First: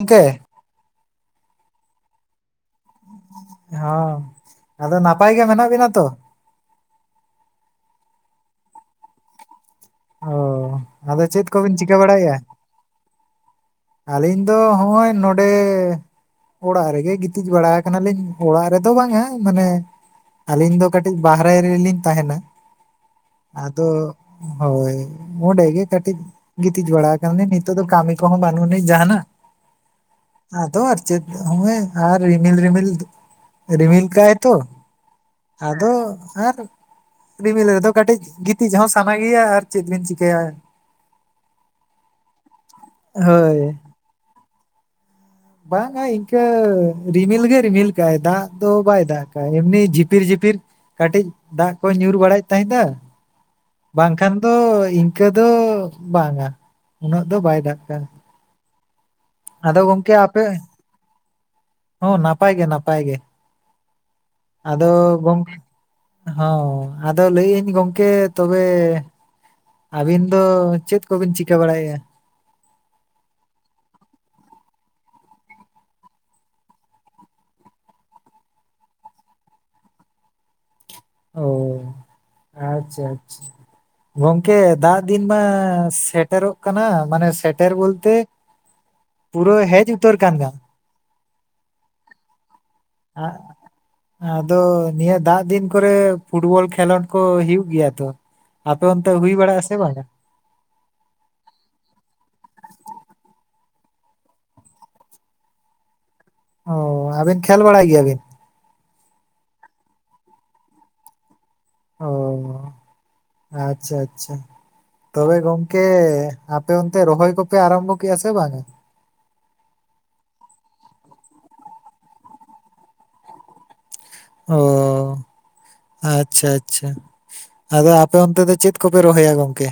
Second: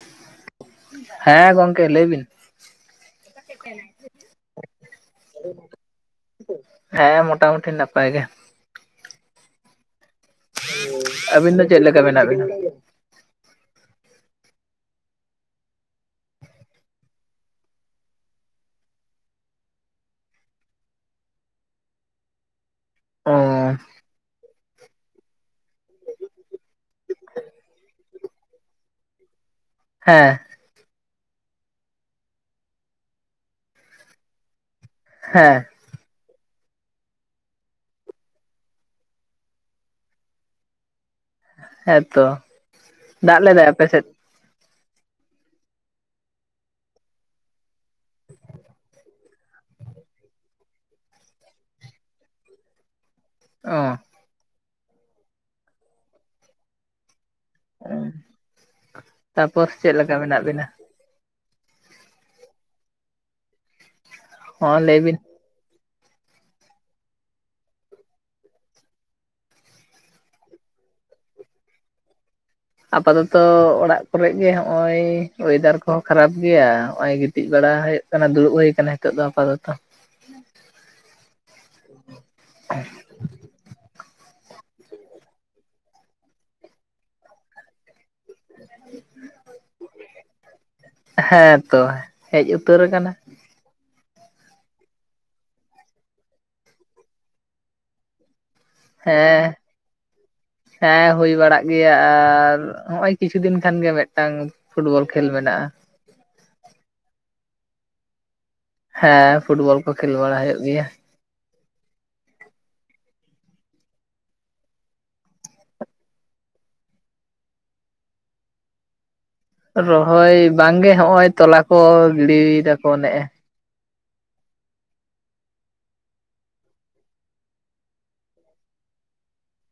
ᱢᱠᱮ ᱦᱮᱸ ᱜᱚᱝᱠᱮ ᱞᱟᱹᱭ ᱵᱤᱱ ᱦᱚᱸ ᱟᱫᱚ ᱱᱟᱯᱟᱭ ᱜᱮ ᱢᱮᱱᱟᱜ ᱵᱤᱱᱟ ᱛᱚ? ᱦᱮᱸ ᱢᱚᱴᱟᱢᱩᱴᱤ ᱱᱟᱯᱟᱭ ᱜᱮ᱾ ᱚ ᱟᱫᱚ ᱟᱹᱵᱤᱱ ᱫᱚ ᱠᱚᱵᱤᱱ ᱪᱮᱫ ᱪᱤᱠᱟᱹ ᱞᱮᱠᱟ ᱢᱮᱱᱟᱜ ᱵᱟᱲᱟᱭᱮᱜᱼᱟ? ᱵᱤᱱᱟ? ᱟᱹᱞᱤᱧ ᱫᱚ ᱦᱚᱜᱼᱚᱭ ᱱᱚᱸᱰᱮ ᱚᱲᱟᱜ ᱨᱮᱜᱮ ᱜᱤᱛᱤᱡ ᱵᱟᱲᱟ ᱠᱟᱱᱟᱞᱤᱧ᱾ ᱚᱲᱟᱜ ᱨᱮᱫᱚ ᱵᱟᱝ-ᱟ ᱢᱟᱱᱮ ᱟᱹᱞᱤᱧ ᱫᱚ ᱠᱟᱹᱴᱤᱡ ᱵᱟᱦᱨᱮ ᱨᱮᱞᱤᱧ ᱛᱟᱦᱮᱱᱟ, ᱚ ᱟᱫᱚ ᱦᱳᱭ ᱚᱸᱰᱮ ᱜᱮ ᱠᱟᱹᱴᱤᱡ ᱜᱤᱛᱤᱡ ᱵᱟᱲᱟ ᱟᱠᱟᱞᱤᱧ ᱱᱤᱛᱚᱜ ᱫᱚ ᱠᱟᱹᱢᱤ ᱠᱚᱦᱚᱸ ᱵᱟᱹᱱᱩᱜ ᱟᱹᱱᱤᱡ ᱡᱟᱦᱟᱱᱟᱜ᱾ ᱦᱮᱸ ᱟᱫᱚ ᱟᱨ ᱪᱤᱫ ᱦᱚᱜᱼᱚᱭ ᱟᱨ ᱨᱤᱢᱤᱞ ᱨᱤᱢᱤᱞ ᱨᱤᱢᱤᱞ ᱠᱟᱭ ᱛᱚ᱾ ᱦᱮᱸ ᱟᱫᱚ ᱟᱨ ᱨᱤᱢᱤᱞ ᱨᱮᱫᱚ ᱠᱟᱹᱴᱤᱡ ᱜᱤᱛᱤᱡ ᱦᱚᱸ ᱥᱟᱱᱟ ᱜᱮᱭᱟ ᱟᱨ ᱪᱮᱫ ᱵᱮᱱ ᱪᱤᱠᱟᱹᱭᱟ᱾ ᱦᱮᱸᱛᱚ ᱫᱟᱜ ᱞᱮᱫᱟᱭ ᱦᱳᱭ ᱟᱯᱮ ᱥᱮᱫ? ᱵᱟᱝ-ᱟ ᱤᱱᱠᱟᱹ ᱨᱤᱢᱤᱞ ᱜᱮ ᱨᱤᱢᱤᱞ ᱠᱟᱜᱟᱭ ᱫᱟᱜ ᱫᱚ ᱵᱟᱭ ᱫᱟᱜ᱾ ᱮᱢᱱᱤ ᱡᱷᱤᱯᱤᱨ ᱡᱷᱤᱯᱤᱨ ᱠᱟᱹᱴᱤᱡ ᱫᱟᱜ ᱠᱚ ᱧᱩᱨ ᱵᱟᱲᱟᱭᱮᱫ ᱛᱟᱦᱮᱸᱫᱼᱟ᱾ ᱚ ᱵᱟᱝᱠᱷᱟᱱ ᱫᱚ ᱤᱱᱠᱟᱹ ᱫᱚ ᱵᱟᱝᱟ ᱩᱱᱟᱹᱜ ᱫᱚ ᱵᱟᱭ ᱫᱟᱜ ᱮᱜᱼᱟ᱾ ᱛᱟᱯᱚᱨ ᱪᱮᱫ ᱞᱮᱠᱟ ᱢᱮᱱᱟᱜ ᱟᱯᱮ ᱵᱤᱱᱟ? ᱦᱚᱸ ᱱᱟᱯᱟᱭ ᱜᱮ ᱱᱟᱯᱟᱭ ᱜᱮ᱾ ᱦᱚᱸ ᱟᱫᱚ ᱞᱟᱹᱭ ᱵᱤᱱ ᱜᱚᱢ ᱦᱚᱸ ᱟᱫᱚ ᱞᱟᱹᱭ ᱟᱹᱧ ᱜᱚᱢᱠᱮ ᱛᱚᱵᱮ ᱟᱹᱵᱤᱱ ᱫᱚ ᱪᱮᱫ ᱠᱚᱵᱤᱱ ᱪᱤᱠᱟᱹ ᱵᱟᱲᱟᱭᱮᱜᱼᱟ? ᱟᱯᱟᱛᱚᱛᱚ ᱚᱲᱟᱜ ᱠᱚᱨᱮ ᱜᱮ ᱦᱚᱸᱜᱼᱚᱭ ᱚᱭᱮᱫᱟᱨ ᱠᱚᱦᱚᱸ ᱠᱷᱟᱨᱟᱯ ᱜᱮᱭᱟ ᱦᱚᱸᱜᱼᱚᱭ ᱜᱤᱛᱤᱡ ᱵᱟᱲᱟ ᱦᱩᱭᱩᱜ ᱠᱟᱱᱟ ᱫᱩᱲᱩᱵ ᱦᱩᱭ ᱟᱠᱟᱱᱟ ᱱᱤᱛᱚᱜ ᱫᱚ ᱟᱯᱟᱫᱚᱛᱚ᱾ ᱚ ᱟᱪᱪᱷᱟ ᱟᱪᱪᱷᱟ ᱜᱚᱝ ᱜᱚᱝᱠᱮ ᱫᱟᱜ ᱫᱤᱱ ᱢᱟ ᱥᱮᱴᱮᱨᱚᱜ ᱠᱟᱱᱟ ᱢᱟᱱᱮ ᱥᱮᱴᱮᱨ ᱵᱚᱞᱛᱮ ᱯᱩᱨᱟᱹ ᱦᱮᱡ ᱩᱛᱟᱹᱨ ᱠᱟᱱ ᱜᱮᱭᱟ᱾ ᱦᱮᱸ ᱛᱚ ᱦᱮᱡ ᱩᱛᱟᱹᱨ ᱟᱠᱟᱱᱟ᱾ ᱟᱜ ᱟᱫᱚ ᱱᱤᱭᱟᱹ ᱫᱟᱜ ᱫᱤᱱ ᱠᱚᱨᱮ ᱯᱷᱩᱴᱵᱚᱞ ᱠᱷᱮᱞᱳᱰ ᱠᱚ ᱦᱩᱭᱩᱜ ᱜᱮᱭᱟ ᱛᱚ? ᱟᱯᱮ ᱚᱱᱛᱮ ᱦᱩᱭ ᱦᱮᱸ ᱵᱟᱲᱟᱜ-ᱟ ᱥᱮ ᱵᱟᱝᱼᱟ? ᱦᱮᱸ ᱦᱩᱭ ᱵᱟᱲᱟᱜ ᱜᱮᱭᱟ ᱟᱨ ᱱᱚᱜ ᱚᱭ ᱠᱤᱪᱷᱩ ᱫᱤᱱ ᱠᱷᱟᱱ ᱜᱮ ᱢᱤᱫᱴᱟᱝ ᱯᱷᱩᱴᱵᱚᱞ ᱠᱷᱮᱞ ᱢᱮᱱᱟᱜᱼᱟ᱾ ᱚ ᱟᱵᱤᱱ ᱠᱷᱮᱞ ᱵᱟᱲᱟᱭ ᱜᱮᱭᱟᱵᱤᱱ? ᱦᱮᱸ ᱯᱷᱩᱴᱵᱚᱞ ᱠᱚ ᱠᱷᱮᱞ ᱵᱟᱲᱟ ᱦᱩᱭᱩᱜ ᱜᱮᱭᱟ᱾ ᱚ ᱟᱪᱪᱷᱟ ᱟᱪᱪᱷᱟ ᱛᱚᱵᱮ ᱜᱚᱝᱠᱮ ᱟᱯᱮ ᱚᱱᱛᱮ ᱨᱚᱦᱚᱭ ᱠᱚᱯᱮ ᱟᱨᱟᱢᱵᱚ ᱠᱮᱜᱼᱟ ᱥᱮ ᱵᱟᱝᱼᱟ? ᱨᱚᱦᱚᱭ ᱵᱟᱝ ᱜᱮ ᱦᱚᱜ ᱚᱭ ᱛᱚᱞᱟ ᱠᱚ ᱜᱤᱰᱤᱭ ᱮᱫᱟ ᱠᱚ ᱱᱮᱜ ᱮ᱾ ᱚ ᱟᱪᱪᱷᱟ ᱟᱪᱪᱷᱟ, ᱟᱫᱚ ᱟᱯᱮ ᱚᱱᱛᱮ ᱫᱚ ᱪᱮᱫ ᱠᱚᱯᱮ ᱨᱚᱦᱚᱭᱟ ᱜᱚᱝᱠᱮ?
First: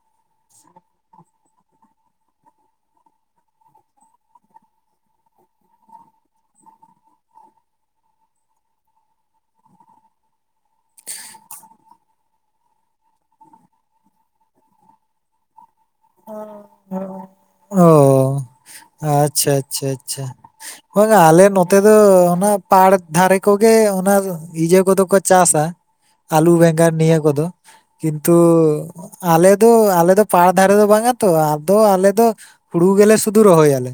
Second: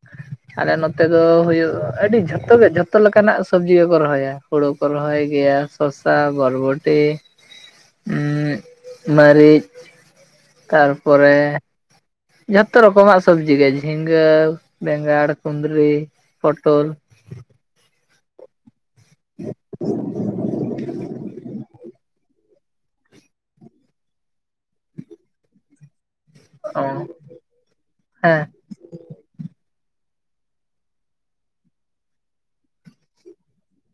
[inaudible] ᱟᱞᱮ ᱱᱚᱛᱮ ᱫᱚ ᱦᱩᱭᱩᱜ ᱟᱹᱰᱤ ᱡᱷᱚᱛᱚ ᱜᱮ ᱡᱷᱚᱛᱚ ᱞᱮᱠᱟᱱᱟᱜ ᱥᱚᱵᱽᱡᱤ ᱜᱮᱠᱚ ᱨᱚᱦᱚᱭᱟ, ᱦᱳᱲᱩ ᱠᱚ ᱨᱚᱦᱚᱭ ᱜᱮᱭᱟ᱾ ᱥᱚᱥᱟ, ᱵᱚᱨᱵᱚᱴᱤ, ᱦᱩᱸ ᱢᱟᱹᱨᱤᱪ ᱛᱟᱨᱯᱚᱨᱮ ᱡᱷᱚᱛᱚ ᱨᱚᱠᱚᱢᱟᱜ ᱥᱚᱵᱽᱡᱤ ᱜᱮ ᱡᱷᱤᱸᱜᱟᱹ ᱵᱮᱸᱜᱟᱲ, ᱠᱩᱸᱫᱽᱨᱤ, ᱯᱚᱴᱚᱞ ᱚ ᱟᱪᱪᱷᱟ ᱟᱪᱪᱷᱟ ᱟᱪᱪᱷᱟ ᱵᱟᱝ ᱟᱞᱮ ᱱᱚᱛᱮ ᱫᱚ ᱚᱱᱟ, ᱯᱟᱲ ᱫᱷᱟᱨᱮ ᱠᱚᱜᱮ ᱚᱱᱟ ᱤᱡᱟᱹ ᱠᱚᱫᱚ ᱠᱚ ᱪᱟᱥᱟ ᱟᱞᱩ ᱚ ᱵᱮᱸᱜᱟᱲ ᱱᱤᱭᱟᱹ ᱠᱚᱫᱚ ᱠᱤᱱᱛᱩ ᱦᱮᱸ ᱟᱞᱮ ᱫᱚ ᱟᱞᱮ ᱫᱚ ᱯᱟᱲ ᱫᱷᱟᱨᱮ ᱫᱚ ᱵᱟᱝ ᱟ ᱛᱚ ᱟᱫᱚ ᱟᱞᱮ ᱫᱚ ᱦᱩᱲᱩ ᱜᱮᱞᱮ ᱥᱩᱫᱷᱩ ᱨᱚᱦᱚᱭ ᱟᱞᱮ᱾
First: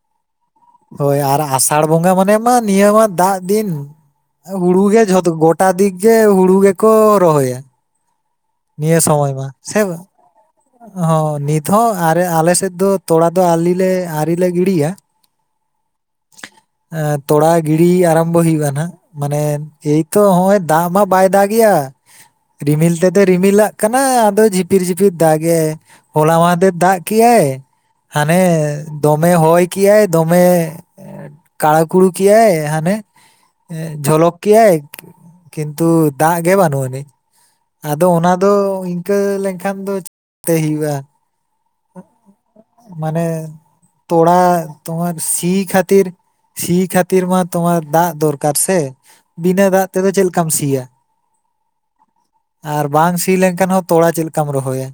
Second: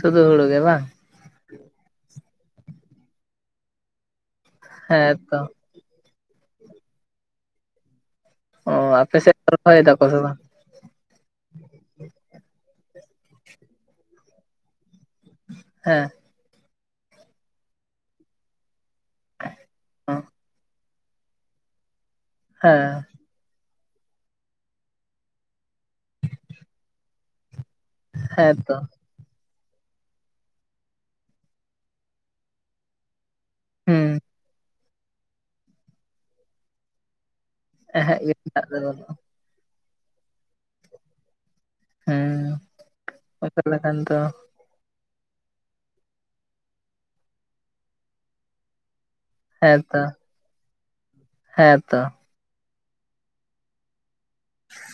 ᱥᱩᱫᱷᱩ ᱦᱩᱲᱩ ᱜᱮ ᱵᱟᱝ? ᱦᱳᱭ ᱟᱨ ᱟᱥᱟᱲ ᱵᱚᱸᱜᱟ ᱢᱟᱱᱮ ᱢᱟ ᱱᱤᱭᱟᱹ ᱢᱟ ᱫᱟᱜ ᱫᱤᱱ ᱦᱩᱲᱩ ᱜᱮ ᱦᱮᱸ ᱡᱷᱚᱛᱚ ᱛᱚ ᱜᱚᱴ, ᱜᱚᱴᱟ ᱫᱤᱠ ᱜᱮ ᱦᱩᱲᱩ ᱜᱮᱠᱚ ᱨᱚᱦᱚᱭᱟ᱾ ᱚ ᱱᱤᱭᱟᱹ ᱟᱯᱮ ᱥᱚᱢᱚᱭ ᱥᱮᱫ ᱢᱟ ᱨᱚᱦᱚᱭ ᱫᱟᱠᱚ ᱥᱮ ᱵᱟᱝ? ᱦᱚᱸ ᱱᱤᱛ ᱦᱚᱸ ᱟᱨᱮ ᱟᱞᱮ ᱥᱮᱫ ᱫᱚ ᱛᱚᱲᱟ ᱫᱚ ᱟᱞᱤᱞᱮ ᱟᱣᱨᱤ ᱞᱮ ᱜᱤᱰᱤᱭᱟ᱾ ᱦᱮᱸ, ᱛᱚᱲᱟ ᱜᱤᱲᱤ ᱟᱨᱟᱢᱵᱷᱚ ᱦᱩᱭᱩᱜᱼᱟ ᱱᱟᱜ᱾ ᱢᱟᱱᱮ ᱮᱭᱛᱚ ᱦᱚᱜ ᱚᱭ ᱫᱟᱜ ᱢᱟ ᱵᱟᱭ ᱫᱟᱜ ᱜᱮᱭᱟ ᱨᱤᱢᱤᱞ ᱦᱮᱸ ᱛᱮᱫ, ᱨᱤᱢᱤᱞ ᱟᱜ ᱠᱟᱱᱟᱭ ᱟᱫᱚ ᱡᱷᱤᱯᱤᱨ ᱡᱷᱤᱯᱤᱨ ᱫᱟᱜ ᱮ ᱦᱚᱞᱟ ᱢᱟᱦᱫᱮᱨ ᱫᱟᱜ ᱠᱮᱫ ᱟᱭ᱾ ᱦᱟᱱᱮ ᱦᱮᱸ ᱛᱚ ᱫᱚᱢᱮ ᱦᱚᱭ ᱠᱟᱭ ᱫᱚᱢᱮ ᱠᱟᱲᱟ ᱠᱩᱲᱩ ᱠᱮᱜ ᱟᱭ ᱦᱟᱱᱮ ᱦᱩᱸ ᱡᱚᱞᱚᱠ ᱠᱮᱜ ᱟᱭ᱾ ᱠᱤᱱᱛᱩ ᱫᱟᱜ ᱜᱮ ᱵᱟᱱᱩᱜ ᱟᱹᱱᱤᱡ᱾ ᱟᱫᱚ ᱮᱦᱮᱸᱜ ᱚᱱᱟ ᱜᱮ ᱫᱚ ᱫᱟᱜ ᱵᱟᱹᱱᱩᱜᱼᱟ ᱤᱱᱠᱟᱹ ᱞᱮᱱᱠᱷᱟᱱ ᱫᱚ ᱪᱤᱠᱛᱮ ᱦᱩᱭᱩᱜᱼᱟ᱾ ᱦᱩᱸ ᱢᱟᱱᱮ ᱚᱱᱠᱟ ᱞᱮᱠᱷᱟᱱ ᱫᱚ ᱛᱚᱲᱟ, ᱛᱚᱢᱟᱨ ᱥᱤ ᱠᱷᱟᱹᱛᱤᱨ ᱥᱤ ᱠᱷᱟᱹᱛᱤᱨ ᱢᱟ ᱛᱚᱢᱟᱨ ᱫᱟᱜ ᱫᱚᱨᱠᱟᱨ ᱥᱮ? ᱵᱤᱱᱟᱹ ᱫᱟᱜ ᱛᱮᱫᱚ ᱪᱮᱫ ᱞᱮᱠᱟᱢ ᱥᱤᱭᱟ? ᱦᱮᱸ ᱛᱚ᱾ ᱟᱨ ᱵᱟᱝ ᱥᱤ ᱞᱮᱱᱠᱷᱟᱱ ᱦᱚᱸ ᱛᱚᱲᱟ ᱪᱮᱫᱠᱟᱢ ᱨᱚᱦᱚᱭᱟ᱾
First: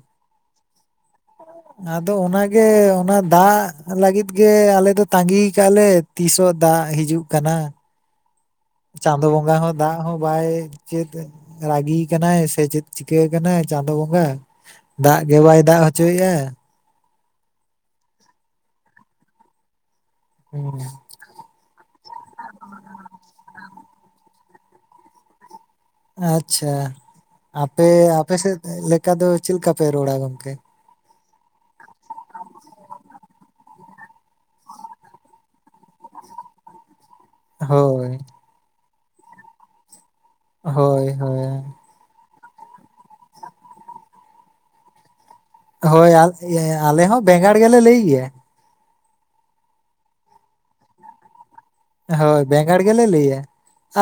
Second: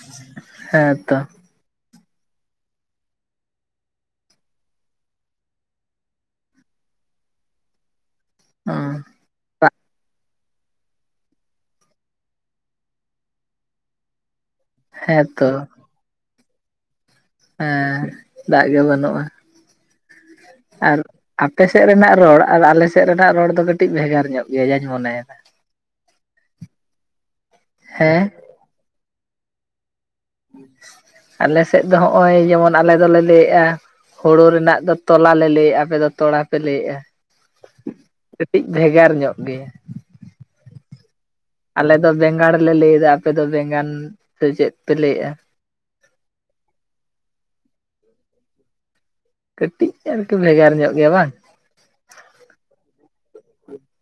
ᱦᱮᱸ ᱛᱚ᱾ ᱟᱫᱚ ᱚᱱᱟᱜᱮ ᱚᱱᱟ ᱫᱟᱜ ᱞᱟᱹᱜᱤᱫ ᱜᱮ ᱟᱞᱮ ᱫᱚ ᱛᱟᱺᱜᱤ ᱠᱟᱜᱼᱟ ᱞᱮ᱾ ᱛᱤᱥᱚᱜ ᱫᱟᱜ ᱦᱤᱡᱩᱜ ᱠᱟᱱᱟ᱾ ᱚᱸ ᱪᱟᱸᱫᱚ ᱵᱚᱸᱜᱟ ᱦᱚᱸ, ᱫᱟᱜ ᱦᱚᱸ ᱵᱟᱭ ᱪᱮᱫ ᱨᱟᱹᱜᱤ ᱠᱟᱱᱟᱭ ᱥᱮ ᱪᱮᱫ ᱪᱤᱠᱟᱹ ᱠᱟᱱᱟᱭ ᱪᱟᱸᱫᱳ ᱵᱚᱸᱜᱟ? ᱫᱟᱜ ᱜᱮ ᱦᱮᱸᱛᱚ ᱵᱟᱭ ᱫᱟᱜ ᱦᱚᱪᱚᱭᱮᱫᱼᱟ᱾ ᱦᱮᱸ ᱫᱟᱜ ᱜᱮ ᱵᱟᱹᱱᱩᱜᱼᱟ᱾ ᱟᱨ ᱟᱯᱮ ᱥᱮᱫ ᱨᱮᱱᱟᱜ ᱨᱚᱲ ᱟᱨ ᱟᱞᱮ ᱥᱮᱫ ᱨᱮᱱᱟᱜ ᱨᱚᱲ ᱫᱚ ᱠᱟᱹᱴᱤᱡ ᱵᱷᱮᱜᱟᱨ ᱧᱚᱜ ᱜᱮᱭᱟ ᱡᱟᱧ ᱢᱚᱱᱮᱭᱮᱫᱟ? ᱟᱪᱪᱷᱟ ᱟᱯᱮ ᱦᱮᱸ ᱟᱯᱮ ᱥᱮᱫ ᱞᱮᱠᱟ ᱫᱚ ᱪᱮᱫ ᱞᱮᱠᱟ ᱯᱮ ᱨᱚᱲᱟ ᱜᱚᱝᱠᱮ? ᱟᱞᱮ ᱥᱮᱫ ᱫᱚ ᱦᱚᱸᱜᱼᱚᱭ ᱡᱮᱢᱚᱱ ᱟᱞᱮ ᱫᱚᱞᱮ ᱞᱟᱹᱭᱮᱜᱼᱟ, ᱦᱳᱲᱳ ᱨᱮᱱᱟᱜ ᱫᱚ ᱛᱚᱞᱟ ᱞᱮ ᱞᱟᱹᱭᱮᱫᱼᱟ ᱟᱯᱮ ᱫᱚ ᱛᱚᱲᱟ ᱯᱮ ᱞᱟᱹᱭᱮᱫᱼᱟ᱾ ᱦᱳᱭ᱾ ᱠᱟᱹᱴᱤᱡ ᱵᱷᱮᱜᱟᱨ ᱧᱚᱜ ᱜᱮᱭᱟ᱾ ᱦᱳᱭ ᱦᱳᱭ᱾ ᱟᱞᱮᱫᱚ ᱵᱮᱸᱜᱟᱲ ᱞᱮ ᱞᱮᱭᱮᱫᱟ ᱟᱯᱮ ᱫᱚ ᱵᱮᱸᱜᱟᱲ ᱥᱮ ᱪᱮᱫ ᱯᱮ ᱞᱟᱹᱭᱮᱫᱼᱟ? ᱦᱳᱭ ᱟ ᱟᱞᱮ ᱦᱚᱸ ᱵᱮᱸᱜᱟᱲ ᱜᱮᱞᱮ ᱞᱟᱹᱭ ᱜᱮᱭᱟ᱾ ᱠᱟᱹᱴᱤᱡ ᱟᱨᱠᱤ ᱵᱷᱮᱜᱟᱨ ᱧᱚᱜ ᱜᱮᱭᱟ ᱵᱟᱝ? ᱦᱳᱭ ᱵᱮᱸᱜᱟᱲ ᱜᱮᱞᱮ ᱞᱟᱹᱭᱟ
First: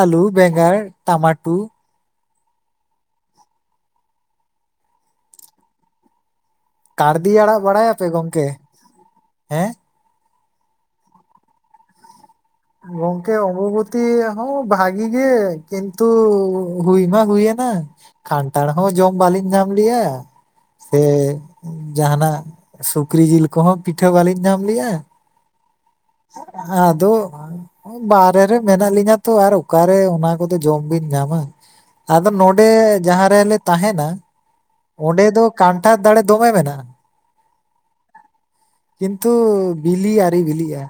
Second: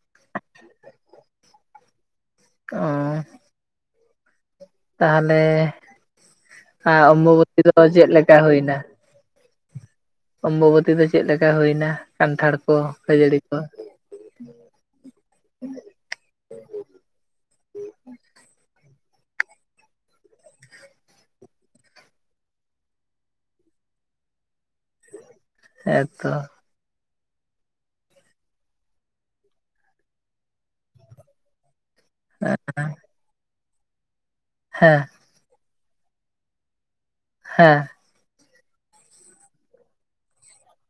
ᱟᱞᱩ ᱵᱮᱸᱜᱟᱲ ᱴᱟᱢᱟᱴᱩ, ᱚ, ᱛᱟᱦᱚᱞᱮ ᱠᱟᱲᱫᱤ ᱚᱢᱵᱚᱵᱚᱛᱤ ᱟᱲᱟᱜ ᱫᱚ ᱵᱟᱲᱟᱭᱟᱯᱮ ᱪᱮᱫ ᱞᱮᱠᱟ ᱜᱚᱝᱠᱮ ᱦᱳᱭᱱᱟ᱾ ᱦᱮᱸ? ᱚᱢᱵᱚᱵᱚᱛᱤ ᱫᱚ ᱪᱮᱫ ᱞᱮᱠᱟ ᱦᱩᱭᱱᱟ ᱠᱟᱱᱴᱷᱟᱲ ᱠᱚ ᱜᱚᱝᱠᱮ ᱠᱷᱟᱹᱡᱟᱹᱲᱤ ᱠᱚ ᱚᱢᱵᱚᱵᱚᱛ ᱛᱤ ᱦᱚᱸ ᱵᱷᱟᱜᱤ ᱜᱮ ᱠᱤᱱᱛᱩ ᱦᱩᱭ ᱢᱟ ᱦᱩᱭᱮᱱᱟ᱾ ᱠᱷᱟᱱᱴᱷᱟᱲ ᱦᱚᱸ ᱡᱚᱢ ᱵᱟᱞᱤᱧ ᱧᱟᱢ ᱞᱮᱫ-ᱟ᱾ ᱥᱮ ᱡᱟᱦᱟᱱᱟᱜ ᱥᱩᱠᱨᱤ ᱡᱤᱞ ᱠᱚᱦᱚᱸ ᱯᱤᱴᱷᱟᱹ ᱵᱟᱞᱤᱧ ᱧᱟᱢ ᱞᱮᱜᱼᱟ᱾ ᱦᱮᱸ ᱛᱚ᱾ ᱟᱫᱚ ᱵᱟᱦᱨᱮ ᱨᱮ ᱢᱮᱱᱟᱜ ᱞᱤᱧᱟ ᱛᱚ ᱟᱨ ᱚᱠᱟᱨᱮ ᱚᱱᱟ ᱠᱚᱫᱚ ᱡᱚᱢ ᱵᱤᱱ ᱧᱟᱢᱟ? ᱟᱫᱚ ᱱᱚᱰᱮ ᱡᱟᱦᱟᱸ ᱨᱮᱞᱮ ᱛᱟᱦᱮᱱᱟ᱾ ᱦᱮᱸ ᱚᱸᱰᱮ ᱫᱚ ᱠᱟᱱᱴᱷᱟᱲ ᱫᱟᱲᱮ ᱫᱚᱢᱮ ᱢᱮᱱᱟᱜᱼᱟ᱾ ᱦᱮᱸ᱾ ᱠᱤᱱᱛᱩ ᱵᱤᱞᱤ ᱟᱹᱣᱨᱤ ᱵᱤᱞᱤᱜᱼᱟ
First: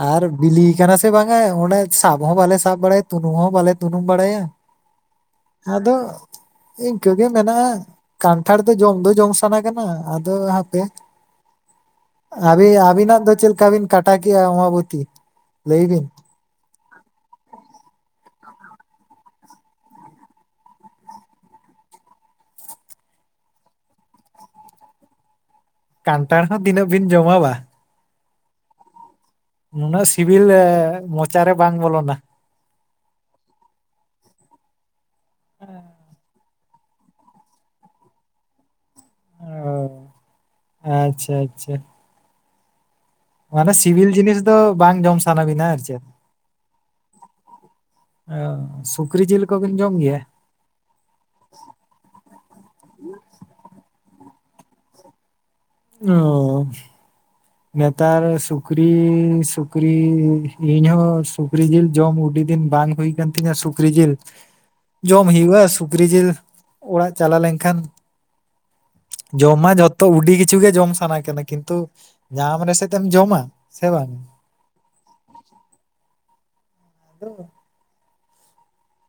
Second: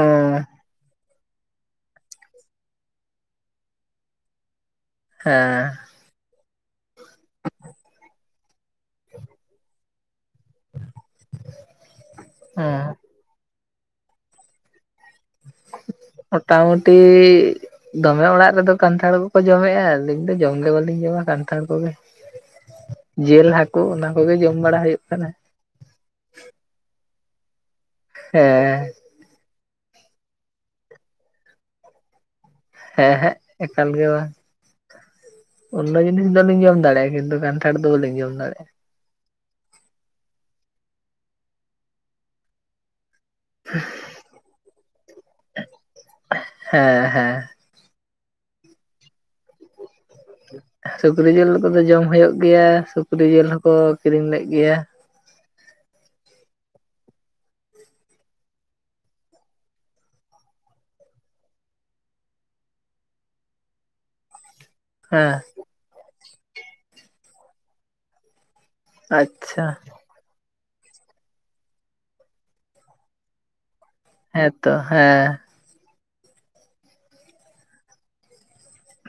ᱚ ᱟᱨ ᱵᱤᱞᱤ ᱠᱟᱱᱟ ᱥᱮ ᱥᱮ ᱵᱟᱝᱼᱟ ᱚᱸᱱᱰᱮ ᱥᱟᱵ ᱦᱚᱸ ᱵᱟᱞᱮ ᱥᱟᱵ ᱵᱟᱲᱟᱭᱟ, ᱛᱩᱱᱩᱢ ᱦᱚᱸ ᱵᱟᱞᱮ ᱛᱩᱱᱩᱢ ᱵᱟᱲᱟᱭᱟ᱾ ᱦᱮᱸ ᱟᱫᱚ ᱤᱱᱠᱟᱹ ᱜᱮ ᱢᱮᱱᱟᱜᱼᱟ᱾ ᱠᱟᱱᱴᱷᱟᱲ ᱫᱚ ᱡᱚᱢ ᱫᱚ ᱡᱚᱢ ᱥᱟᱱᱟ ᱠᱟᱱᱟ᱾ ᱟᱫᱚ ᱚ ᱟᱵᱤ ᱟᱹᱵᱤᱱᱟᱜ ᱫᱚ ᱪᱮᱫ ᱞᱮᱠᱟ ᱵᱤᱱ ᱠᱟᱴᱟ ᱠᱮᱜᱼᱟ, ᱚᱢᱟᱵᱚᱛᱤ? ᱞᱮᱭ ᱵᱤᱱ? ᱢᱚᱴᱟᱢᱩᱴᱤ ᱫᱚᱢᱮ ᱚᱲᱟᱜ ᱨᱮᱫᱚ ᱠᱟᱱᱴᱷᱟᱲ ᱠᱚᱠᱚ ᱡᱚᱢᱮᱫᱼᱟ, ᱟᱹᱞᱤᱧ ᱫᱚ ᱡᱚᱢ ᱜᱮ ᱵᱟᱹᱞᱤᱧ ᱡᱚᱢᱟ ᱠᱟᱱᱴᱷᱟᱲ ᱠᱚᱜᱮ᱾ ᱡᱮᱞ ᱦᱟᱹᱠᱩ, ᱚᱱᱟ ᱠᱚᱜᱮ ᱡᱚᱢ ᱵᱟᱲᱟ ᱦᱩᱭᱩᱜ ᱠᱟᱱᱟ᱾ ᱠᱟᱱᱴᱷᱟᱲ ᱦᱚᱸ ᱛᱤᱱᱟᱹᱜ ᱵᱤᱱ ᱡᱚᱢᱟ ᱵᱟ᱾ ᱦᱮᱸ᱾ ᱱᱩᱱᱟᱹᱜ ᱥᱤᱵᱤᱞ ᱢᱚᱪᱟ ᱨᱮ ᱵᱟᱝ ᱵᱚᱞᱚᱱᱟ᱾ ᱦᱮᱸ ᱦᱮᱸ ᱮᱠᱟᱞ ᱜᱮ ᱵᱟᱝ᱾ ᱩᱞ ᱡᱤᱱᱤᱥ ᱫᱚᱞᱤᱧ ᱡᱚᱢ ᱫᱟᱲᱮᱭᱟᱜᱼᱟ᱾ ᱠᱤᱱᱛᱩ ᱠᱟᱱᱴᱷᱟᱲ ᱫᱚ ᱵᱟᱹᱞᱤᱧ ᱡᱚᱢ ᱫᱟᱲᱮᱭᱟᱜᱼᱟ᱾ ᱚ ᱟᱪᱪᱷᱟ ᱟᱪᱪᱷᱟ᱾ ᱢᱟᱱᱮ ᱥᱤᱵᱤᱞ ᱡᱤᱱᱤᱥ ᱫᱚ ᱵᱟᱝ ᱡᱚᱢ ᱥᱟᱱᱟ ᱵᱤᱱᱟ ᱟᱨ ᱪᱮᱫ? ᱦᱮᱸ ᱦᱮᱸ ᱚᱻ ᱥᱩᱠᱨᱤ ᱡᱤᱞ ᱠᱚᱵᱤᱱ ᱡᱚᱢ ᱜᱮᱭᱟ? ᱥᱩᱠᱨᱤ ᱡᱤᱞ ᱠᱚᱫᱚ ᱡᱚᱢ ᱦᱳᱭᱳᱜ ᱜᱮᱭᱟ᱾ ᱥᱩᱠᱨᱤ ᱡᱤᱞ ᱦᱚᱸᱠᱚ ᱠᱤᱨᱤᱧ ᱞᱮᱫ ᱜᱮᱭᱟ᱾ ᱚᱻ᱾ ᱱᱮᱛᱟᱨ ᱥᱩᱠᱨᱤ ᱥᱩᱠᱨᱤ ᱤᱧᱦᱚᱸ ᱥᱩᱠᱨᱤ ᱡᱤᱞ ᱡᱚᱢ ᱩᱰᱤ ᱫᱤᱱ ᱵᱟᱝ ᱦᱩᱭ ᱠᱟᱱ ᱛᱤᱧᱟ ᱥᱩᱠᱨᱤ ᱡᱤᱞ᱾ ᱡᱚᱢ ᱦᱮᱸ ᱦᱩᱭᱩᱜᱼᱟ᱾ ᱥᱩᱠᱨᱤ ᱡᱤᱞ ᱚᱲᱟᱜ ᱪᱟᱞᱟ ᱞᱮᱱᱠᱷᱟᱱ ᱡᱚᱢ ᱟᱪᱪᱷᱟ ᱢᱟ ᱡᱷᱚᱛᱚ ᱩᱰᱤ ᱜᱮ ᱠᱤᱪᱷᱩ ᱜᱮ ᱡᱚᱢ ᱥᱟᱱᱟ ᱠᱟᱱᱟ᱾ ᱠᱤᱱᱛᱩ ᱧᱟᱢ ᱨᱮᱥᱮᱫ ᱮᱢ ᱡᱚᱢᱟ ᱥᱮ ᱵᱟᱝ? ᱦᱮᱸᱛᱚ, ᱦᱮᱸ᱾ [unintelligible]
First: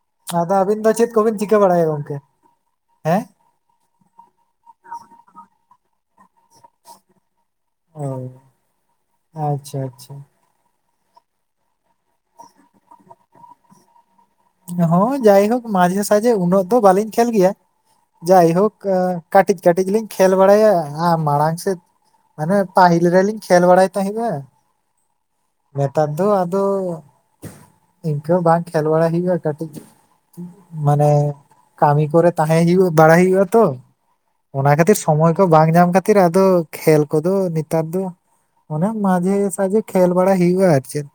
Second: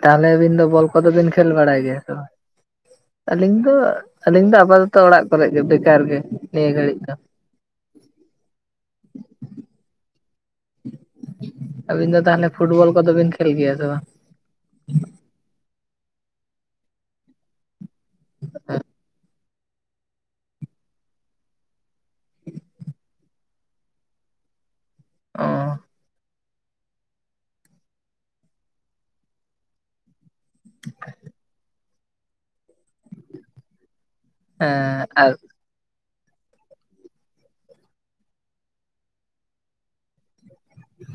ᱛᱟᱦᱚᱞᱮ ᱟᱹᱵᱤᱱ ᱟᱫᱚ ᱫᱚ ᱵᱚᱞ ᱠᱚᱫᱚ ᱪᱮᱫ ᱵᱤᱱ ᱠᱚᱵᱤᱱ ᱠᱷᱮᱞ ᱪᱤᱠᱟᱹ ᱵᱟᱲᱟᱭ ᱵᱟᱲᱟᱭᱟ ᱜᱮᱭᱟ ᱛᱚ᱾ ᱜᱚᱝᱠᱮ ᱦᱮᱸ ᱟᱹᱞᱤᱧ ᱫᱚ ᱟᱹᱞᱤᱧ ᱫᱚ ᱟᱯᱟᱛᱚᱛᱚ ᱚᱲᱟᱜ ᱠᱚᱨᱮ ᱜᱮ ᱵᱮᱠᱟᱨ ᱜᱮ ᱱᱤᱭᱟᱹ ᱜᱷᱟᱹᱲᱤᱡ ᱫᱚ᱾ ᱚ, ᱟᱪᱪᱷᱟ ᱟᱪᱪᱷᱟ᱾ ᱟᱹᱵᱤᱱ ᱫᱚ ᱛᱟᱦᱚᱞᱮ ᱯᱷᱩᱴᱵᱚᱞ ᱠᱚᱫᱚ ᱵᱤᱱ ᱠᱷᱮᱞ ᱜᱮᱭᱟ ᱥᱮ ᱵᱟᱝ? ᱦᱚᱸ ᱡᱟᱭᱦᱳᱠ ᱢᱟᱡᱷᱮ ᱥᱟᱡᱷᱮ ᱩᱱᱟᱹᱜ ᱫᱚ ᱵᱟᱹᱞᱤᱧ ᱠᱷᱮᱞ ᱜᱮᱭᱟ᱾ ᱡᱟᱭᱦᱳᱠ ᱠᱟᱹᱴᱤᱡ ᱠᱟᱹᱴᱤᱡ ᱞᱤᱧ ᱠᱷᱮᱞ ᱵᱟᱲᱟᱭᱟ ᱟᱨ ᱢᱟᱲᱟᱝ ᱥᱮᱫ ᱢᱟᱱᱮ ᱯᱟᱹᱦᱤᱞ ᱨᱮᱞᱤᱧ ᱠᱷᱮᱞ ᱵᱟᱲᱟᱭ ᱛᱟᱦᱮᱸᱱᱟ᱾ ᱚ ᱱᱮᱛᱟᱨ ᱫᱚ ᱟᱫᱚ ᱤᱱᱠᱟᱹ ᱵᱟᱝ ᱠᱷᱮᱞ ᱵᱟᱲᱟᱭ ᱦᱩᱭᱩᱜᱼᱟ᱾ ᱠᱟᱹᱴᱤᱡ ᱢᱟᱱᱮ ᱠᱟᱹᱢᱤ ᱠᱚᱨᱮ ᱛᱟᱦᱮᱸ ᱦᱩᱭᱩᱜ ᱵᱟᱲᱟᱭᱚᱜᱼᱟ ᱛᱚ, ᱚᱱᱟ ᱠᱷᱟᱹᱛᱤᱨ ᱦᱮᱸ ᱥᱚᱢᱚᱭ ᱟᱨ ᱠᱚ ᱵᱟᱝ ᱧᱟᱢ ᱠᱟᱛᱮ ᱠᱷᱟᱹᱛᱤᱨ ᱟᱫᱚ ᱠᱷᱮᱞ ᱠᱚᱫᱚ ᱱᱮᱛᱟᱨ ᱫᱚ ᱚᱱᱮ ᱢᱟᱡᱷᱮ ᱥᱟᱡᱷᱮ ᱠᱷᱮᱞ ᱵᱟᱲᱟ ᱦᱩᱭᱩᱜᱼᱟ ᱟᱨ ᱪᱮᱫ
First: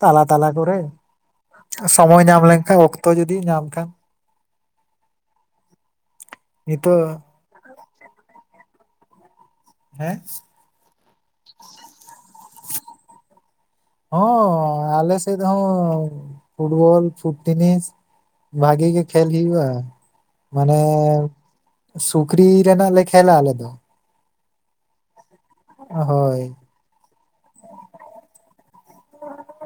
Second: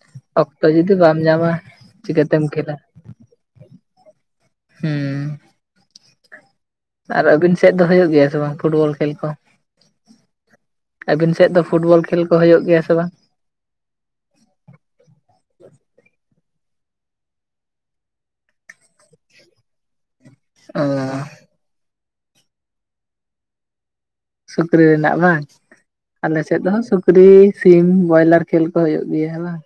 ᱛᱟᱞᱟ ᱛᱟᱞᱟ ᱚᱠᱛᱚ ᱠᱚᱨᱮ ᱡᱩᱫᱤ ᱵᱟᱢ ᱧᱟᱢᱟ ᱥᱚᱢᱚᱭ ᱧᱟᱢ ᱪᱤᱠᱟᱹᱛᱮᱢ ᱠᱷᱮᱞᱟ ᱞᱮᱱᱠᱷᱟᱱ ᱚᱠᱛᱚ ᱡᱩᱫᱤ ᱧᱟᱢ ᱠᱷᱟᱱ᱾ ᱦᱩᱸ᱾ ᱱᱤᱛᱚᱜ ᱟᱨ ᱟᱹᱵᱤᱱ ᱥᱮᱫ ᱫᱚ ᱦᱩᱭᱩᱜ ᱜᱮᱭᱟ ᱥᱮ ᱵᱟᱝ ᱯᱷᱩᱴᱵᱚᱞ ᱠᱷᱮᱞ ᱠᱚ? ᱦᱮᱸ ᱟᱹᱵᱤᱱ ᱥᱮᱫ ᱫᱚ ᱯᱷᱩᱴᱵᱚᱞ ᱠᱷᱮᱞ ᱠᱚ ᱦᱩᱭᱩᱜ ᱜᱮᱭᱟ ᱥᱮ ᱵᱟᱝ? ᱦᱚᱸ ᱟᱞᱮ ᱥᱮᱫ ᱦᱚᱸ ᱯᱷᱩᱴᱵᱚᱞ ᱯᱷᱩᱴ ᱴᱮᱱᱤᱥ, ᱵᱷᱟᱹᱜᱤ ᱜᱮ ᱠᱷᱮᱞ ᱦᱩᱭᱩᱜᱼᱟ᱾ ᱢᱟᱱᱮ ᱚ ᱥᱩᱠᱨᱤ ᱨᱮᱱᱟᱜ ᱞᱮ ᱠᱷᱮᱞᱟ ᱟᱞᱮ ᱫᱚ᱾ ᱥᱩᱠᱨᱤ ᱨᱮᱱᱟᱜ ᱵᱟᱝ, ᱟᱞᱮ ᱦᱳᱭ ᱥᱮᱫ ᱫᱚ ᱥᱩᱠᱨᱤ, ᱥᱤᱢ, ᱵᱚᱭᱞᱟᱨ, ᱠᱷᱮᱞ ᱠᱚ ᱦᱩᱭᱩᱜ ᱜᱮᱭᱟ ᱵᱟᱝ?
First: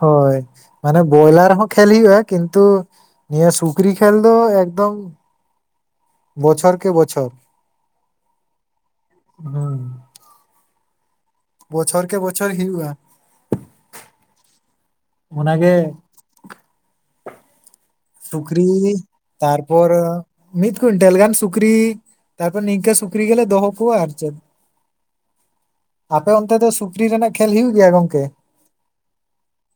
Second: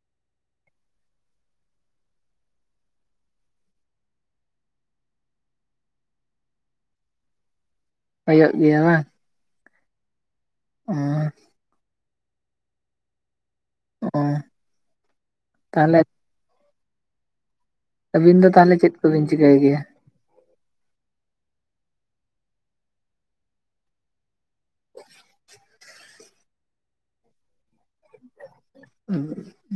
ᱦᱳᱭ ᱢᱟᱱᱮ ᱵᱚᱭᱞᱟᱨ ᱦᱚᱸ ᱠᱷᱮᱞ ᱦᱩᱭᱩᱜᱼᱟ, ᱠᱤᱱᱛᱩ ᱱᱤᱭᱟᱹ ᱥᱩᱠᱨᱤ ᱠᱷᱮᱞ ᱫᱚ ᱮᱠᱫᱚᱢ ᱵᱚᱪᱷᱚᱨ ᱠᱮ ᱵᱚᱪᱷᱚᱨ ᱦᱳᱭᱚᱜ ᱜᱮᱭᱟ ᱵᱟᱝ, ᱦᱳᱭ [inaudible] ᱵᱚᱪᱷᱚᱨ ᱠᱮ ᱵᱚᱪᱷᱚᱨ ᱦᱩᱭᱩᱜᱼᱟ᱾ ᱚ ᱚᱱᱟ ᱜᱮ ᱛᱟᱦᱚᱞᱮ ᱟᱹᱵᱤᱱ ᱫᱚ ᱥᱩᱠᱨᱤ ᱛᱟᱦᱚᱞᱮ ᱪᱮᱫ ᱠᱚᱵᱤᱱ ᱪᱤᱠᱟᱹᱭ ᱜᱮᱭᱟ? ᱛᱟᱨᱯᱚᱨ ᱢᱤᱫ ᱠᱩᱭᱤᱱᱴᱟᱞ ᱜᱟᱱ ᱥᱩᱠᱨᱤ ᱛᱟᱯᱚᱨ ᱱᱤᱝᱠᱟᱹ ᱥᱩᱠᱨᱤ ᱜᱮᱞᱮ ᱫᱚᱦᱚ ᱠᱚᱣᱟ ᱟᱨ ᱪᱮᱫ᱾ ᱟᱯᱮ ᱚᱱᱛᱮ ᱫᱚ ᱥᱩᱠᱨᱤ ᱨᱮᱱᱟᱜ ᱠᱷᱮᱞ ᱦᱳᱭᱳ ᱜᱮᱭᱟ ᱜᱚᱢᱠᱮ?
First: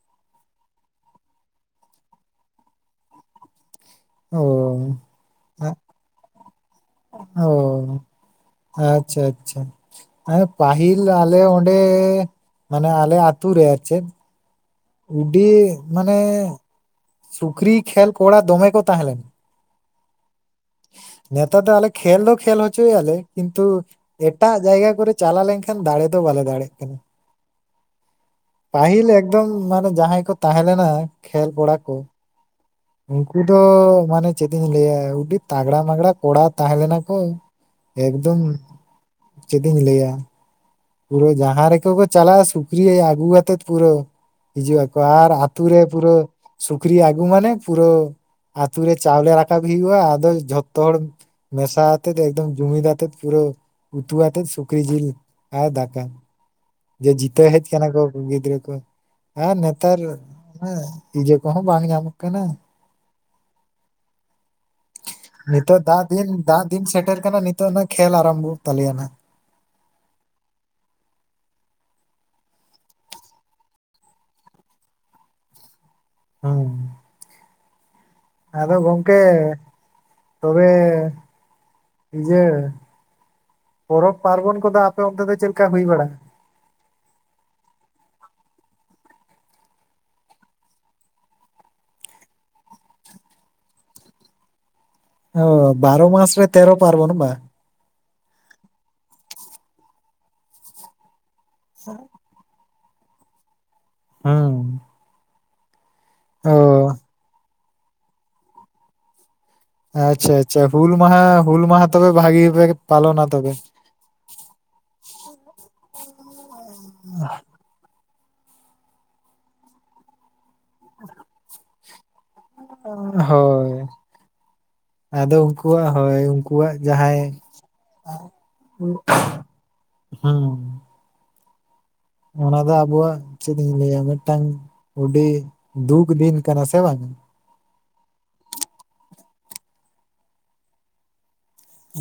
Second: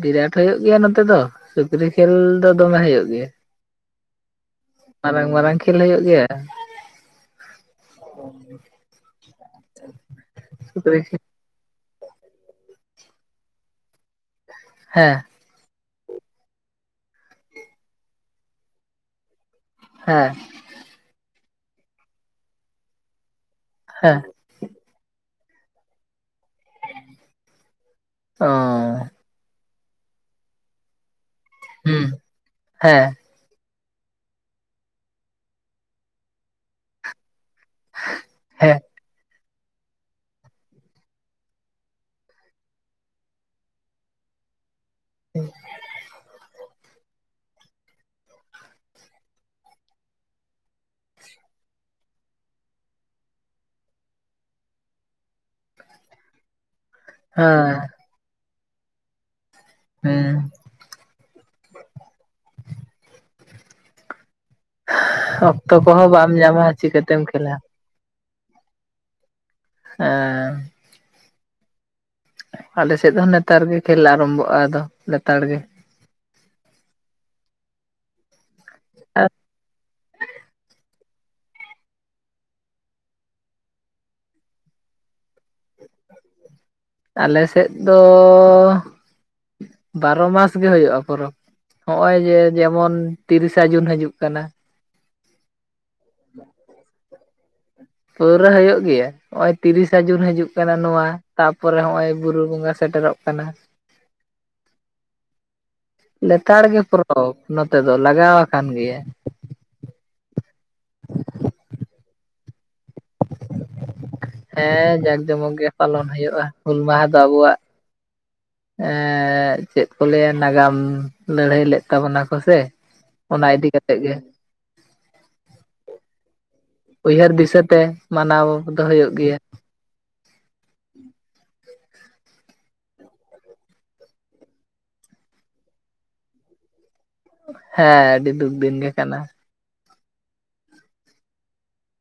ᱵᱤᱨᱟᱴ ᱦᱩᱭᱩᱜ ᱜᱮᱭᱟ ᱱᱚᱛᱮ ᱫᱚ ᱥᱩᱠᱨᱤ ᱠᱷᱮᱞ ᱫᱚ ᱫᱚᱢᱮ ᱦᱩᱭᱩᱜ ᱜᱮᱭᱟ᱾ ᱚ ᱢᱟᱨᱟᱝ ᱢᱟᱨᱟᱝ ᱟ- ᱠᱷᱮᱞ ᱦᱩᱭᱩᱜ ᱜᱮᱭᱟ᱾ ᱚ ᱟᱪᱪᱷᱟ ᱟᱪᱪᱷᱟ, ᱥᱩᱠᱨᱤ ᱯᱟᱦᱤᱞ ᱟ ᱠᱷᱮᱞ ᱟᱞᱮ ᱚᱸᱰᱮ ᱢᱟᱱᱮ ᱟᱞᱮ ᱟᱹᱛᱩ ᱨᱮ ᱟᱨ ᱪᱮᱫ ᱦᱮᱸ ᱟᱹᱰᱤ ᱢᱟᱱᱮ ᱥᱩᱠᱨᱤ ᱠᱷᱮᱞ ᱠᱚᱲᱟ ᱫᱚᱢᱮ ᱠᱚ ᱛᱟᱦᱮᱸ ᱞᱮᱱᱟ᱾ ᱦᱮᱸ ᱱᱮᱛᱟᱨ ᱫᱚ ᱟᱞᱮ ᱠᱷᱮᱞ ᱫᱚ ᱠᱷᱮᱞ ᱦᱚᱪᱚᱭᱭᱟᱞᱮ ᱠᱤᱱᱛᱩ, ᱦᱮᱸ ᱮᱴᱟᱜ ᱡᱟᱭᱜᱟ ᱠᱚᱨᱮ ᱪᱟᱞᱟ ᱞᱮᱱᱠᱷᱟᱱ ᱫᱟᱲᱮ ᱫᱚ ᱵᱟᱞᱮ ᱫᱟᱲᱭᱟᱜ ᱠᱟᱱᱟ, ᱚ ᱯᱟᱹᱦᱤᱞ ᱮᱠᱫᱚᱢ ᱢᱟᱱᱮ ᱡᱟᱦᱟᱸᱭ ᱠᱚ ᱛᱟᱦᱮᱸ ᱞᱮᱱᱟ ᱠᱷᱮᱞ ᱠᱚᱲᱟ ᱠᱚ ᱦᱩᱸ ᱦᱮᱸ [unintelligible] ᱩᱱᱠᱩ ᱫᱚ ᱢᱟᱱᱮ ᱪᱮᱫ ᱤᱧ ᱞᱟᱹᱭᱟ, ᱟᱹᱰᱤ ᱛᱟᱜᱽᱲᱟ ᱢᱟᱜᱽᱲᱟ ᱠᱚᱲᱟ ᱛᱟᱦᱮᱸ ᱞᱮᱱᱟ ᱠᱚ᱾ ᱮᱠᱫᱚᱢ ᱦᱮᱸ ᱪᱮᱫ ᱤᱧ ᱞᱟᱹᱭᱟ᱾ ᱯᱩᱨᱟᱹ ᱡᱟᱸᱦᱟᱸ ᱨᱮᱠᱚ ᱠᱚ ᱪᱟᱞᱟᱜᱼᱟ, ᱥᱩᱠᱨᱤ ᱟᱹᱜᱩ ᱠᱟᱛᱮᱫ ᱯᱩᱨᱟᱹ ᱦᱤᱡᱩᱜᱼᱟ᱾ ᱟᱨ ᱟᱛᱩ ᱨᱮ ᱯᱩᱨᱟᱹ ᱥᱩᱠᱨᱤ ᱟᱜᱩ ᱢᱟᱱᱮ ᱯᱩᱨᱟᱹ ᱟᱛ ᱨᱮ ᱪᱟᱣᱞᱮ ᱨᱟᱠᱟᱵ ᱦᱩᱭᱩᱜ-ᱟ ᱟᱫᱚ ᱡᱷᱚᱛᱚ ᱦᱚᱲ ᱢᱮᱥᱟ ᱟᱛᱮ ᱮᱠᱫᱚᱢ ᱡᱩᱢᱤᱫ ᱟᱛᱮ ᱯᱩᱨᱟᱹ ᱩᱛᱩᱣᱟᱛᱮ ᱥᱩᱠᱨᱤ ᱡᱤᱞ ᱟᱨ ᱫᱟᱠᱟ ᱡᱮ ᱡᱤᱛᱟᱹᱣ ᱦᱮᱡ ᱦᱮᱸ ᱟᱠᱟᱱᱟ ᱠᱚ ᱜᱤᱫᱽᱨᱟᱹ ᱠᱚ ᱟᱨ ᱱᱮᱛᱟᱨ ᱦᱩᱸ ᱦᱮᱸ ᱤᱡᱮ ᱠᱚᱦᱚᱸ ᱵᱟᱝ ᱧᱟᱢᱚᱜ ᱠᱟᱱᱟ᱾ ᱚᱠᱛᱚ ᱱᱤᱛᱚᱜ ᱫᱟᱜ ᱠᱚᱦᱚᱸ ᱫᱤᱱ ᱵᱟᱢ ᱧᱟᱢᱟ ᱫᱟᱜ ᱫᱤᱱ ᱥᱮᱴᱮᱨ ᱪᱤᱠᱟᱹᱛᱮᱢ ᱠᱟᱱᱟ ᱠᱷᱮᱞᱟ ᱱᱤᱛᱚᱜ ᱱᱷᱟᱜ ᱠᱷᱮᱹᱞ ᱟᱨᱟᱢᱵᱷᱚᱜ ᱛᱟᱞᱮᱭᱟ ᱱᱟᱜ᱾ ᱦᱮᱸ ᱟᱞᱮ ᱥᱮᱫ ᱦᱚᱸ ᱱᱮᱛᱟᱨ ᱜᱮ ᱠᱷᱮᱞ ᱟᱨᱟᱢᱵᱷᱚᱜ-ᱟ ᱟᱫᱚ ᱞᱮᱛᱟᱲ ᱜᱮ᱾ ᱦᱩᱸ ᱟᱫᱚ ᱜᱚᱝᱠᱮ ᱛᱚᱵᱮ ᱤᱭᱟᱹ ᱯᱚᱨᱚᱵᱽ ᱯᱟᱨᱵᱚᱱ ᱠᱚᱫᱚ ᱟᱯᱮ ᱚᱱᱛᱮ ᱫᱚ ᱪᱮᱫᱠᱟ ᱦᱩᱭ ᱵᱟᱲᱟᱜᱼᱟ? ᱟᱞᱮᱥᱮᱫ ᱫᱚ ᱵᱟᱨᱚ ᱢᱟᱥ ᱜᱮ ᱦᱩᱭᱩᱜᱼᱟ ᱯᱚᱨᱚᱵᱽ ᱦᱚᱜ ᱚᱭ ᱡᱮ ᱡᱮᱢᱚᱱ ᱛᱤᱨᱤᱥᱟ ᱡᱩᱱ ᱦᱟᱡᱩᱜ ᱠᱟᱱᱟ᱾ ᱚ ᱵᱟᱨᱚ ᱢᱟᱥ ᱨᱮ ᱛᱮᱨᱚ ᱯᱟᱨᱵᱚᱱᱟ ᱵᱟ? ᱯᱟᱹᱣᱨᱟᱹ ᱦᱩᱭᱩᱜ ᱜᱮᱭᱟ ᱱᱚᱜ ᱚᱭ ᱛᱤᱨᱤᱥᱟ ᱡᱩᱱ ᱦᱟᱡᱩᱜ ᱠᱟᱱᱟ ᱱᱚᱣᱟ᱾ ᱛᱟᱯᱚᱨᱮ ᱦᱚᱜ ᱚᱭ ᱵᱩᱨᱩ ᱵᱚᱸᱜᱟ ᱥᱮᱴᱮᱨᱚᱜ ᱠᱟᱱᱟ᱾ ᱦᱩᱸ ᱚ ᱞᱮᱛᱟᱲ ᱜᱮ ᱯᱚᱨᱚᱵᱽ ᱱᱚᱛᱮ ᱫᱚ ᱞᱟᱜᱟᱣ ᱟᱠᱟᱱ ᱜᱮᱭᱟ᱾ ᱟᱪᱪᱷᱟ ᱟᱪᱪᱷᱟ ᱦᱩᱞ ᱢᱟᱦᱟ ᱦᱩᱞ ᱢᱟᱦᱟ ᱛᱚᱵᱮ ᱵᱷᱟᱜᱤ ᱜᱮᱯᱮ ᱯᱟᱞᱚᱱᱟ ᱛᱚᱵᱮ? ᱦᱮᱸ ᱡᱟᱠ ᱡᱚᱢᱚᱠ ᱜᱮ ᱯᱟᱞᱚᱱ ᱦᱩᱭᱩᱜ-ᱟ ᱦᱩᱞ ᱢᱟᱦᱟ ᱫᱚ ᱟᱵᱚᱣᱟᱜᱼᱼ ᱮᱸ ᱪᱮᱫ ᱠᱚ ᱞᱟᱹᱭᱟ ᱱᱟᱜᱟᱢ ᱞᱟᱹᱲᱦᱟᱹᱭ ᱞᱮᱫᱼᱼ ᱛᱟᱵᱚᱱᱟ ᱠᱚ ᱥᱮ ᱚᱱᱟ ᱤᱫᱤ ᱦᱳᱭ ᱠᱟᱛᱮᱫ ᱜᱮᱼᱼ ᱟᱫᱚ ᱩᱱᱠᱩᱣᱟᱜ ᱦᱚᱭ ᱩᱱᱠᱩᱣᱟᱜ ᱡᱟᱦᱟᱸᱭ ᱩᱭᱦᱟᱹᱨ ᱫᱤᱥᱟᱹᱛᱮ ᱢᱟᱱᱟᱣ ᱫᱚ ᱦᱩᱭᱩᱜ ᱜᱮᱭᱟ [unintelligible] ᱦᱩᱸ ᱚᱱᱟ ᱫᱚ ᱟᱵᱚᱣᱟᱜ ᱪᱮᱫ ᱤᱧ ᱞᱟᱹᱭᱟ ᱢᱤᱫᱴᱟᱝ ᱟᱹᱰᱤ ᱫᱩᱠᱷ ᱫᱤᱱ ᱠᱟᱱᱟ ᱥᱮ ᱵᱟᱝ? ᱦᱮᱸ ᱟᱹᱰᱤ ᱫᱩᱠᱷ ᱫᱤᱱ ᱜᱮ ᱠᱟᱱᱟ᱾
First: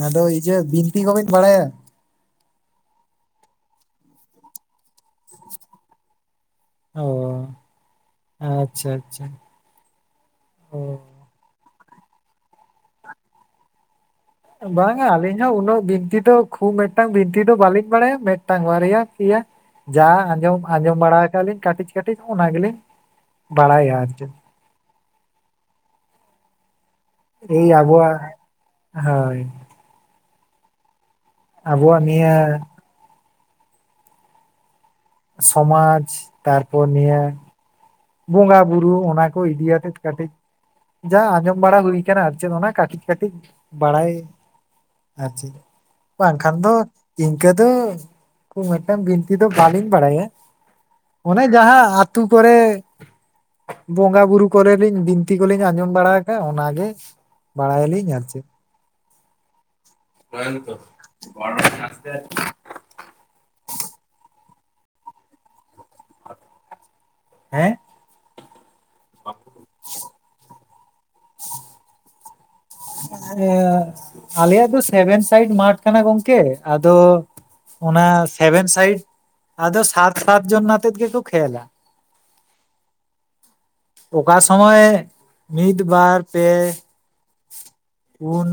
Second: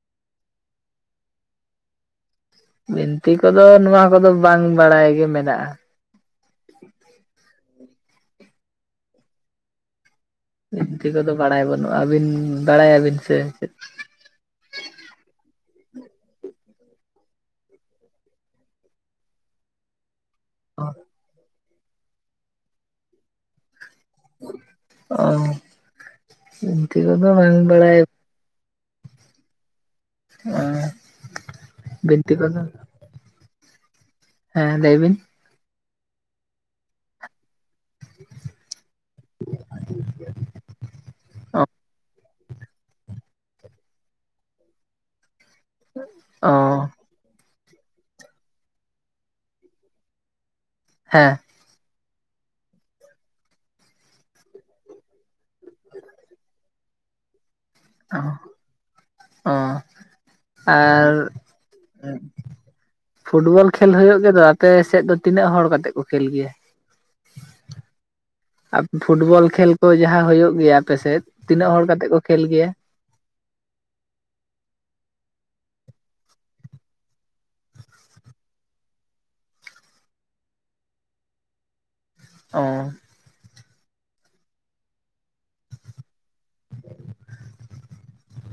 ᱟᱫᱚ ᱤᱭᱟᱹ ᱵᱤᱱᱛᱤ ᱠᱚᱵᱮᱧ ᱵᱟᱲᱟᱭᱟ? ᱵᱤᱱᱛᱤ ᱠᱚᱫᱚ ᱱᱚᱣᱟ ᱠᱚᱫᱚ ᱵᱟᱝ ᱵᱟᱲᱟᱭ ᱜᱮ ᱢᱮᱱᱟᱜᱼᱟ ᱚᱻ ᱟᱪᱪᱷᱟ ᱟᱪᱪᱷᱟ᱾ ᱚ ᱵᱤᱱᱛᱤ ᱠᱚᱫᱚ ᱵᱟᱲᱟᱭ ᱵᱟᱹᱱᱩᱜᱼᱟ ᱟᱹᱵᱤᱱ ᱵᱟᱲᱟ ᱭᱟᱵᱤᱱ ᱥᱮ ᱪᱮᱫ? ᱵᱟᱝᱼᱟ ᱟᱹᱞᱤᱧ ᱦᱚᱸ ᱩᱱᱟᱹᱜ ᱵᱤᱱᱛᱤ ᱫᱚ ᱠᱷᱩᱵ ᱢᱤᱫᱴᱟᱝ ᱵᱤᱱᱛᱤ ᱫᱚ ᱵᱟᱹᱞᱤᱧ ᱵᱟᱲᱟᱭᱟ ᱢᱤᱫᱴᱟᱝ ᱵᱟᱨᱭᱟ ᱯᱮᱭᱟᱼᱼ ᱡᱟ ᱟᱸᱡᱚᱢ ᱟᱸᱡᱚᱢ ᱵᱟᱲᱟ ᱟᱠᱟᱜ ᱟᱞᱤᱧ ᱠᱟᱹᱴᱤᱡ ᱠᱟᱹᱴᱤᱡ ᱚᱱᱟ ᱜᱮᱞᱤᱧ ᱵᱟᱲᱟᱭᱟ ᱟᱨ ᱪᱮᱫ? ᱚᱻ ᱵᱤᱱᱛᱤ ᱠᱚᱫᱚ ᱮᱭ ᱟᱵᱚᱣᱟᱜ ᱦᱚᱭ᱾ ᱮᱸᱻ ᱟᱵᱚᱣᱟᱜ ᱱᱤᱭᱟᱹ ᱦᱮᱸ ᱞᱟᱹᱭ ᱵᱤᱱ? ᱥᱚᱢᱟᱡᱽ ᱛᱟᱨᱯᱚᱨ ᱱᱤᱭᱟᱹ ᱵᱚᱸᱜᱟ ᱵᱩᱨᱩ ᱚᱱᱟ ᱠᱚ ᱤᱫᱤᱭᱟᱛᱮᱫ ᱠᱟᱹᱴᱤᱡ ᱡᱟ ᱟᱸᱡᱚᱢ ᱚ ᱵᱟᱲᱟ ᱦᱩᱭ ᱟᱠᱟᱱᱟ ᱟᱨ ᱪᱮᱫ ᱚᱱᱟ ᱠᱟᱹᱴᱤᱡ ᱠᱟᱹᱴᱤᱡ ᱵᱟᱲᱟᱭ ᱟᱨ ᱪᱮᱫ ᱵᱟᱝ ᱠᱷᱟᱱ ᱫᱚᱼᱼ ᱤᱱᱠᱟᱹ ᱫᱚ ᱢᱤᱫᱴᱟᱝ ᱵᱤᱱᱛᱤ ᱫᱚ ᱵᱟᱹᱞᱤᱧ ᱵᱟᱲᱟᱭᱟ ᱦᱮᱸ ᱚᱱᱮᱼᱼ ᱡᱟᱦᱟᱸ ᱟᱛᱩ ᱠᱚᱨᱮᱼᱼ ᱵᱚᱸᱜᱟ ᱵᱩᱨᱩ ᱠᱚᱨᱮ ᱞᱤᱧ ᱵᱤᱱᱛᱤ ᱠᱚᱞᱤᱧ ᱟᱸᱡᱚᱢ ᱵᱟᱲᱟ ᱟᱠᱟᱫᱼᱟ ᱚᱱᱟᱜᱮ ᱵᱟᱲᱟᱭᱟ ᱞᱤᱧ ᱚ ᱚ ᱟᱨ ᱯᱷᱩᱴᱵᱚᱞ ᱠᱷᱮᱞ ᱦᱩᱭᱩᱜ ᱜᱮᱫᱚ ᱟᱯᱮ ᱥᱮᱫ ᱫᱚ ᱛᱤᱱᱟᱹᱜ ᱦᱚᱲ ᱠᱟᱛᱮᱫ ᱠᱚ ᱠᱷᱮᱞ ᱜᱮᱭᱟ? ᱦᱮᱸ? ᱟᱯ ᱯᱷᱩᱴᱵᱚᱞ ᱠᱷᱮᱞ ᱠᱚ ᱡᱟᱦᱟᱸ ᱦᱩᱭᱩᱜ ᱜᱮᱭᱟ ᱟᱯᱮᱥᱮᱫ ᱛᱤᱱᱟᱹᱜ ᱦᱚᱲ ᱠᱟᱛᱮᱜ ᱠᱚ ᱠᱷᱮᱞ ᱜᱮᱭᱟ? ᱟᱞᱮᱭᱟᱜ ᱫᱚ ᱥᱮᱵᱷᱮᱱ ᱥᱟᱭᱤᱰ ᱢᱟᱴᱷ ᱠᱟᱱᱟ ᱜᱚᱝᱠᱮ ᱟᱫᱚᱼᱼ ᱚᱱᱟ ᱥᱮᱵᱷᱮᱱ ᱥᱟᱭᱤᱰ ᱟᱫᱚ ᱥᱟᱛ ᱥᱟᱛ ᱡᱚᱱ ᱟᱛᱮᱫ ᱜᱮᱠᱚ ᱠᱷᱮᱞᱟ᱾ ᱚ ᱚᱠᱟ ᱥᱚᱢᱚᱭ ᱢᱤᱫ ᱵᱟᱨ ᱯᱮ ᱯᱩᱱ